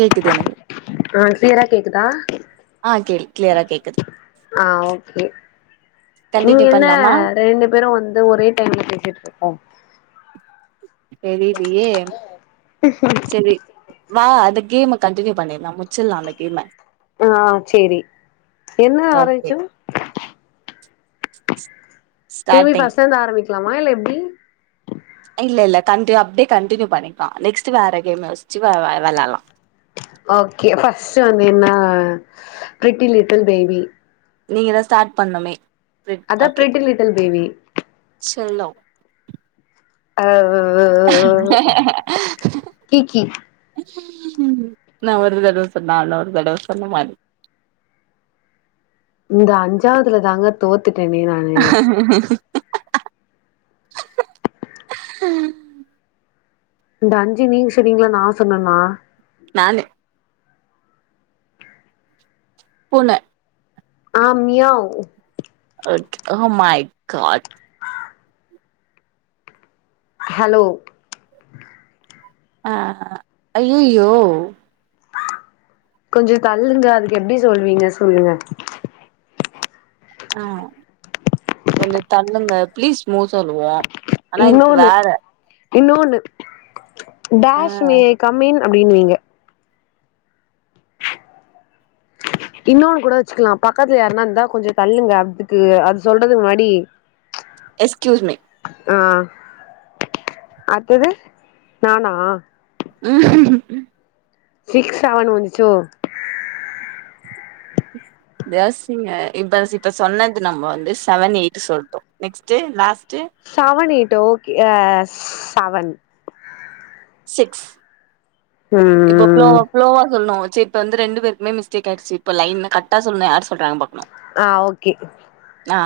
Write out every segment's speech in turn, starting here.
கேக்குது எனக்கு ஆஹ் சீரா கே இருக்கா ஆ கே கிளியரா கேக்குது ஆஹ் ஓகே நீங்க கண்டினியூ என்ன பண்லாமா ரெண்டு பேரு வந்து ஒரே டைம்ல பேசிட் இருக்கோம் தெரியலையே செரி வா அந்த கேம் கண்டினியூ பண்ணிருலா முச்சிட்டலா அந்த கேம்ம ஆஹ் செரி என்ன ஓகே ஆரம்மிச்சோ திரும்பி ஸ்டார்டிங் ஃபஸ்ட்ல இருந்து ஆரம்மிக் லாமா இல்ல எப்டி இல்ல இல்ல கண்டினியூ அப்டியே கண்டினியூ பண்ணிக்லா நெக்ஸ்ட் வேற கேம் யோஸ்ச்சு வேற வெளையாடலா ஓகே ஃபஸ்ட் வந்து என்ன பிரிட்டி லிட்டில் பேபி நீங்க தா ஸ்டார்ட் பண்ணுமே ப்ரிட் அதா பிரிட்டி லிட்டில் பேபி செல்லோ ஆஹ் கீகி நா ஒரு தடவ சொன்னா நூறு தடவ சொன்ன மாரி இந்த அஞ்சாவதுல தாங்க தோத் துட்டேன்டி நானு இந்த அஞ்சு நீங்க சொன்னிங்களா நா சொன்னேனா நானு பூன ஆஹ் meow at oh my god hello ஆ‌ அய்யய்யோ கொஞ்சோ தள்ளுங்க அதுக்கு எப்டி சொல்வீங்க சொல்லுங்க ஆ கொஞ்சோ தள்ளுங்க பிளீஸ் மூ சொல்லுவோ ஆனா இதுக் வேற இன்னோன்னு ஆ டாஷ் மே ஐ கம்இன் அப்டின்னுவீங்க இன்னோனு கூட வச்சிக்லா பக்கத்ல யார்னாந்தா கொஞ்சோ தள்ளுங்க அத்துக்கு அது சொல்றது முன்னாடி எக்ஸ்கியூஸ் மி ஆ அத்தது நானா சிக்ஸ் சவன் வந்துச்சோ [unintelligible] இப்ப சிப்ப சொன்னது நம்ம வந்து சவன் எயிட்டு சொல்ட்டோ ‌நெக்ஸ்ட் லாஸ் சவன் எயிட் டோ எஸ் சவன் சிக்ஸ் இப்ப ஃப்லோ ம் ஃப்லோவா சொல்னோ உ செ இப்ப வந்து ரெண்டு பேர்க்குமே மிஸ்டேக் ஆயிர்ச்சு ஆ ஓகே ஆ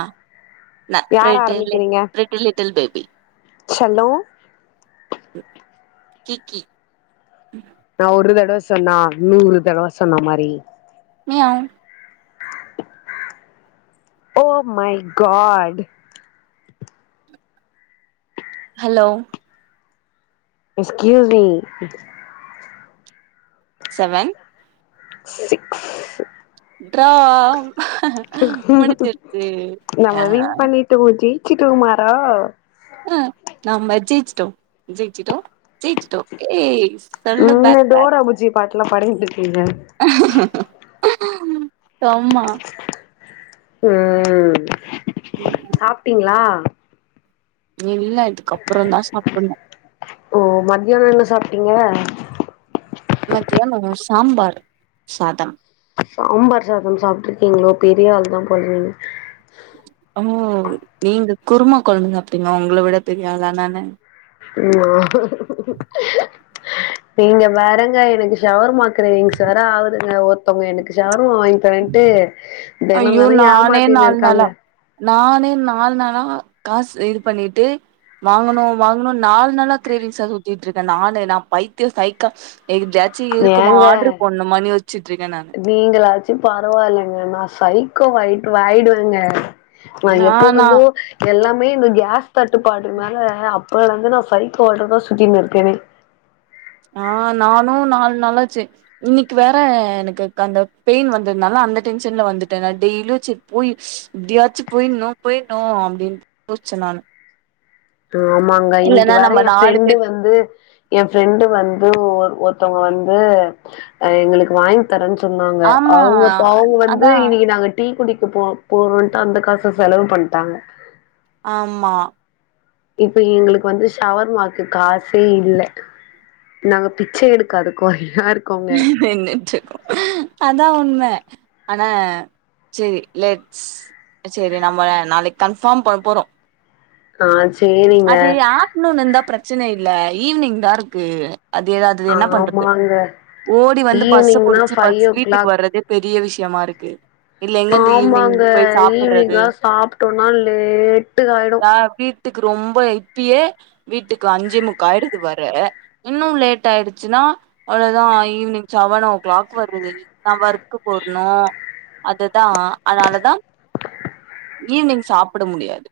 நா ட்ரே யார் டெல் ஆரம்பிக்கிறீங்க லிட்டில் லிட்டில் பே [unintelligible] கி கி [inaudible] நா ஒரு தடவ சொன்னா நூறு தடவ சொன்ன மாரி meow oh my god hello excuse me seven six [unintelligible] முடிஞ்சிருச்சு நம்ம ஆ வின் பண்ணிட்டோ ஜெ சுட்டோ மாறா ஆ நம்ம ஜெய்ச்சிட்டோ ஜெய்ச்சிட்டோ ஜெய்ச்சிட்டோ ஏ உம் டோரா புஜ்ஜி பாட் ல்லா பாடி அஹ சும்மா உம் ம். சாப்பிட்டீங்களா இல்ல இதுக்கப்புறந்தா சாப்பிட்ணு ஓ மத்தியானோ என்ன சாப்பிட்டீங்க மத்தியானோ சம்பார் சாதம் சாம்பார் சாதம் சாப்பிட்டு இருக்கீங்களோ பெரிய ஆள் தா போலையே ஓ நீங்க குருமா குழம்பு சாப்டீங்களா உங்களை விட பெரிய ஆளானானு [unintelligible] நீங்க வேறங்க எனக்கு ஷவர்மா கிரேவிங்ஸ் ஆகுதுங்க ஒருத்தவங்க எனக்கு ஷவர்மா ம் வாங்கி தாரேன்ட்டு தினம் ஐயோ தானே நானே ஏமாத்தினு நாலு இருக்காங்க நாளா நானே நாலு நாளா காசு இது பண்ணிட்டு வாங்கணு வாங்கணு நாலு நாளா கிரேவிங்ஸா சுத்திட்டு இருக்கே நானே நா பைத்தியோ சைக்கோ எத்யாச்சு இருக்குமா ஆர்டர் ஏங்க போண்ணுமானு யோச்சுட்டு இருக்கேன் நானு பரவாயில்லைங்க நான் சைக்கோ வயிட்டு ஆயிடுவேங்க நான் நானா எப்பொழுது எல்லாமே இந்த கேஸ் கட்டுப்பாட்டுக்கு மேல அப்பலந்து நா சைக்கோவாட்டந்தா சுத்திட்டுருக்கேனே ஆஹ் நானும் நாலு நாளாச்சு இன்னைக்கு வேற எனக்கு அந்த பெயின் வந்ததுனால அந்த டென்ஷன்ல வந்துட்டேன் நான் டெய்லியும் சு போய் எப்படியாச்சும் போயணும் போயிடணும் அப்படின்னு யோசிச்சேன் நான் ஆமாங்க இன்னிக்கு வேற என் நாலு ஃப்ரெண்டு பேர் வந்து என் ஃப்ரெண்டு வந்து ஒருத்தவங்க வந்து எங்களுக்கு வாங்கி தரன் சொன்னாங்க ஆமா அவங்க ப அவங்க வந்து அதா இன்னிக்கு நாங்க டீ குடிக் க போ போரோன்ட்டு அந்த காச செலவு பண்ட்டாங்க ஆம்மா இப்ப எங்களுக்கு வந்து ஷவர்மாக்கு காசே இல்ல நாங்க பிச்சை எடுக்காத கோயில் நின்னுட்டு இருக்கோ அதா உண்மை ஆனா செரி லெட்ஸ் செரி நம்ம நாளைக்கு கன்ஃபார்ம் பண்ண போறோ ஆஹ் அது ஆஃப்நூன் இருந்தா பிர பிரச்சன இல்ல ஈவ்னிங்தார்க்கு அதேதா அத்தது என்னா பண்றது ஆமாங்க ஓடி வந்து பஸ்ச ஈவினிங்னா புடிச்சு ஃபைவ் ஃபர்ஸ் ஓ வீட்டுக் கிளாக் வர்றதே பெரிய விஷ் யமா இருக்கு இல்ல எங்கந்து ஈவினிங் ஆமாங்க போய் சாப்புட்றது ஈவ்னிங்னா சாப்ட்டோனா லேட்டு ஆயிடோ க்கு ரொம்ப இப்பியே வீட்டுக்கு அஞ்ஜே முக்கா ஆயிடுது வர இன்னு லேட் ஆயிடுச்சுன்னா அவ்ளோதா ஈவ்னிங் சவன் ஓ கிளாக் வருது [inaudible] நா ஒர்க்கு போக்னோ அதுதா அதனாலதா ஈவ்னிங் சாப்பட முடியாது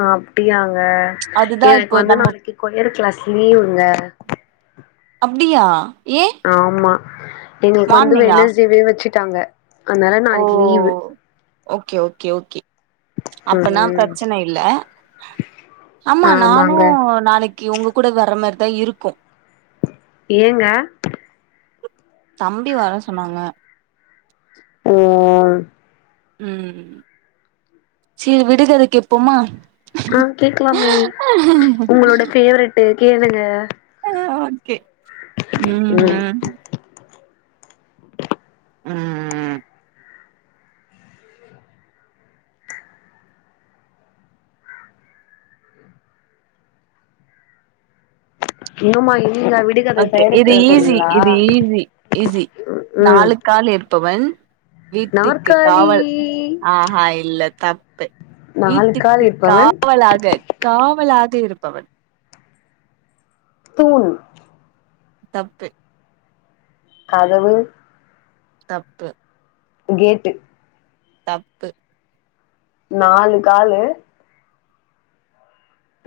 அ அப்டியாங் கா அதுதா எனக்கு இப்போ வந்து நம்ம நாளைக்கு கொரியரு ஃக்ளாஸ் லீவுங்க அப்டியா ஏ ஆமா அ எங்களுக்கு வந்து மார்னிங்கா வேனஸ்டேவே வச்சுக் ட்டாங்க அதனால ஓ நாளைக்கு லீவு ஓகே ஓகே ஓகே அப்பனா ம் ப்ரச்சன இல்ல ஆமா நானு ஆமாங்க நாளைக்கி உங்க கூட வர்றமார் தா இருக்கு ஏங்க தம்பி வர சொன்னாங்க உம் உ உம் செரி விடுகத கேப்போமா ஆ கேக்கலாமே உங்களோட ஃபேவரட்டு கேளுங்க ம் ஓகே உம் ம் உம் உம் உம் இன்னும்மா இன் ஓகே இது ஈஸி இது ஈஸி ஈஸி ம் நாலுகால் இருப்பவன் வீட்டுக்கு நாற்காலி காவல் ஆஹா இல்ல தப் ஃபே நாலு கால் வீட்டுக்கு இருப்பவன் காவலாக காவ் [unintelligible] லாக இருப்பவன் தூண் தப்பு கதவு தப்பு ஃகேட்டு தப்பு நாலு காலு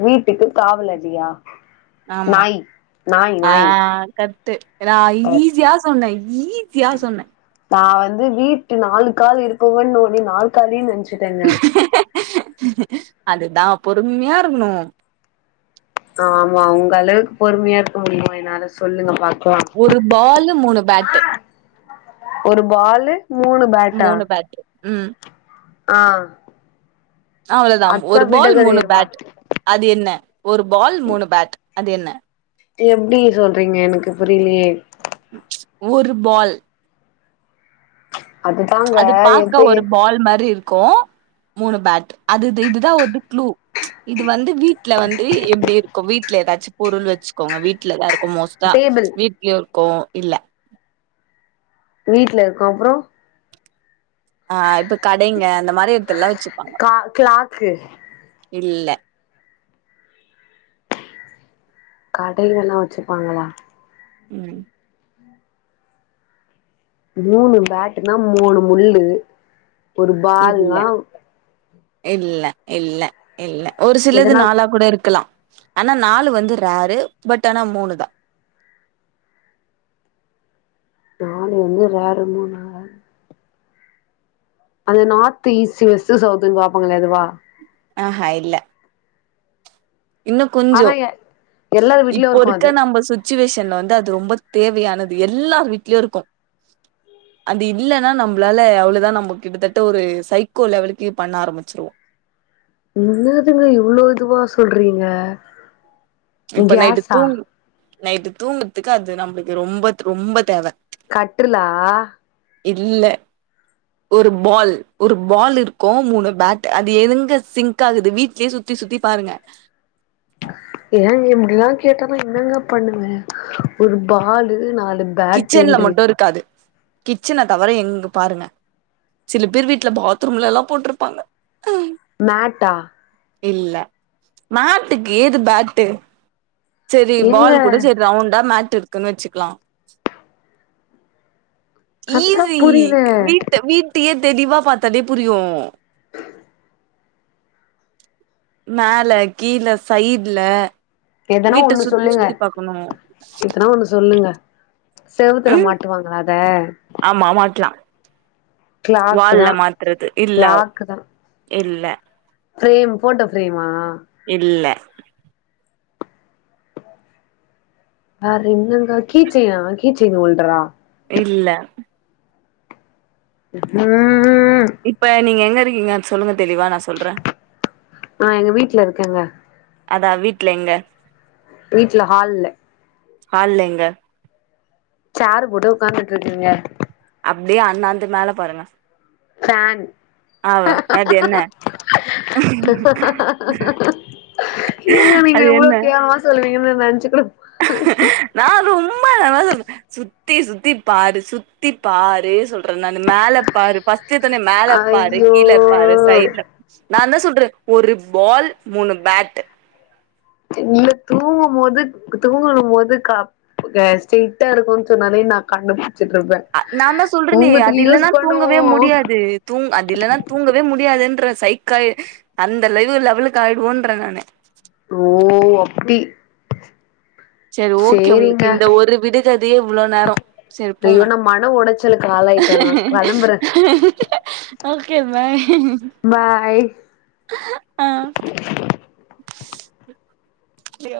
வீட்டுக்கு காவலஜியா ஆமா ஆ நாய் கத் து எனா அ ஈஜியா சொன்னே ஈசியா சொன்னே து வீட்டு நாலு கால் இருக்கோவோ ஒன்னே நாற்காலின் நென்ச் சிடேங்க அதுதா பொறும்யா இருகுணு ஆமா உங்க அளவுக்கு பொறும்யா இருக்க முடியுமா என்னால சொல்லுங்க பாக் ஒரு பாலு மூணு பேட்டு ஒரு பாலு மூணு பேட்டா உம் அ அவ்ளோதா ஒரு பால் மூணு பேட் அது என்ன ஒரு பால் மூணு பேட் அது என்ன எப்டி சொல்றீங்க எனக்கு புரிலியே ஒரு பால் அதுதாங்க எந்த எத் கோ மூணு பேட் அது இத் இதுதா ஒரு க்ளு ச்ச் இது வந்து வீட்ல வந்து எப்டி இருக்கு வீட்ல எதாச்சு பொருள் வச்சுக்கோங்க வீட்லா தா இருக் கு மோஸ்ட்டா டேபிள் வீட் [unintelligible] கோ இல்ல வீட்ல இருக்கு அப்றோ அ இப்ப கடைங்க அந்த மாரி எத்துல்லா வச்சுப்பாங்கோ கா கிளாக்கு இல்ல கடைங்கல்லா வச்சுப்பாங்களா உம் மூணு பேட்டுனா மூணு முள்ளு ஒரு இல்ல பால்னா இல்ல இல்ல இல்ல ஒரு சிலது எதனா நாளா கூட இருக்கலா ஆனா நாலு வந்து ரேரு பட் ஆனா மூணுதா நாலு வந்து ரேறுமோ நா [unintelligible] அந்த நார்த் ஈஸ்ட் வெஸ்ட் சவுத்துன்னு பாப்பாங்களே அதுவா அ அ இல்ல இன்னு கொஞ்சோ ஆனா எ எல்லார் வீட்லயு இப்போ இருக்கு அது ருக்க நம்ப சுத் சுச்சுவேஷன் வந்து அது ரொம்ப தேவையானது எல்லார் வீட்ல்யு இருக்கு அது இல்லனா நம்ப்ளால அவ்ளோதா நம்ம கிட்டத்தட்ட ஒரு சைக்கோ லெவலுக்கு பண்ண ஆரம்பிச்சிர்வோ இன்னாதுங்க இவ்ளோ இதுவா சொல்றீங்க இப்ப நைட்டு கேஸா தூங் நைட்டு தூங்குற்துக்கு அது நம்ப்ளுக்கு ரொம்பத் ரொம்ப தேவ கட்டுலா இல்ல ஒரு பால் ஒரு பால் இருக்கு மூணு பேட் அது எதுங்க சிங்க் ஆகுது வீட்லியே சுத்தி சுத்தி பாருங்க என்னங்க இப்டிலா கேட்டா நா என்னெங்க பண்ணுவ ஒரு பாலு நாலு கிச்சன்ல மட்டு பேட்டுன்றீங்க இருக்காது கிச்சன தவிர எங்க பாருங்க சில பேர் வீட்டுல பாத்ரூம்ல எல்லா போட்டிருப்பாங்க மேட்டா இல்ல மேட்டுக்கு ஏது பேட்டு சரி ஏங்க பால் கூட சரி ரவுண்டா மேட்ருக்கு ன்னு வச்சுக்கலா அதா ஈஸி புரியல வீட்டு வீட்டயே தெளிவா பாத்தாலே புரியு மேல கீழ சைடுல எதனா ஒன்னு சொல்லுங்க எதனா ஒன்னு சொல்லுங்க செவுத்துல ம் மாட்டுவாங்களா அத கிளாக்கு வாழ்ல தா மாத்துறது இல்ல இல்ல பிரேம் போட்டோ பிரேம்மா இல்ல வேற என்னங்க கீச்சைனா கீச்சைன்னு ஒன்றா இல்ல ம் இப்ப நீங்க எங் க இருக்கீங்க சொல்லுங்க தெளிவா நா சொல்றே ஆஹ் எங்க வீட்டு்ல இருக்கேங்க அதா வீட்டுல எங்க வீட்டு்ல ஹால்ல ஹால்ல எங்க சாரு போட்டா உக்காந்துட்ருக்கீங்க அப்டியே அண்ணாந்து மேல பாருங்க ஃபேன் ஆவ அது என்ன அது என்ன லஞ்சம் நா ரொம்ப சுத்தி சுத்தி பாரு சுத்தி பாரு சொல் ருந்தே அந்த மேல பாரு ஃபஸ்டே தொன்னே மேலப்பாரு ஐயோ கீழப்பாரு சைட்ல நா தா சொல்றே ஒரு பால் மூணு பேட்டு இல்ல தூங்கும் போது தூங்கும் போது கப்புங்க ஸ்டெய்டா இருக்குன் சொன்னாலே நா கண்டு புடிச் அஹ் நா தா சொல்றெனே அது யூஸ் இல்லனா பண்ணுவோ தூங்கவே முடியாது தூங் அது இல்லனா தூங்கவே முடியாதுன் ன்ற சைக்கள் அந்த மாதிரி லெவலுக்கு ஆய்டுவோன்றே நானு ஓ அப்டி செரி ஓகே உங்களுக்கு சேரிங்க இந்த ஒரு விடுகதையே இவ்ளோ நேர செரி ஐயோ போங்க நா மன உடைச்சலுக்கு ஆளாயிட்டே நா கெளம்புறே ஓகே பாய் பாய் ஆஹ் [unintelligible]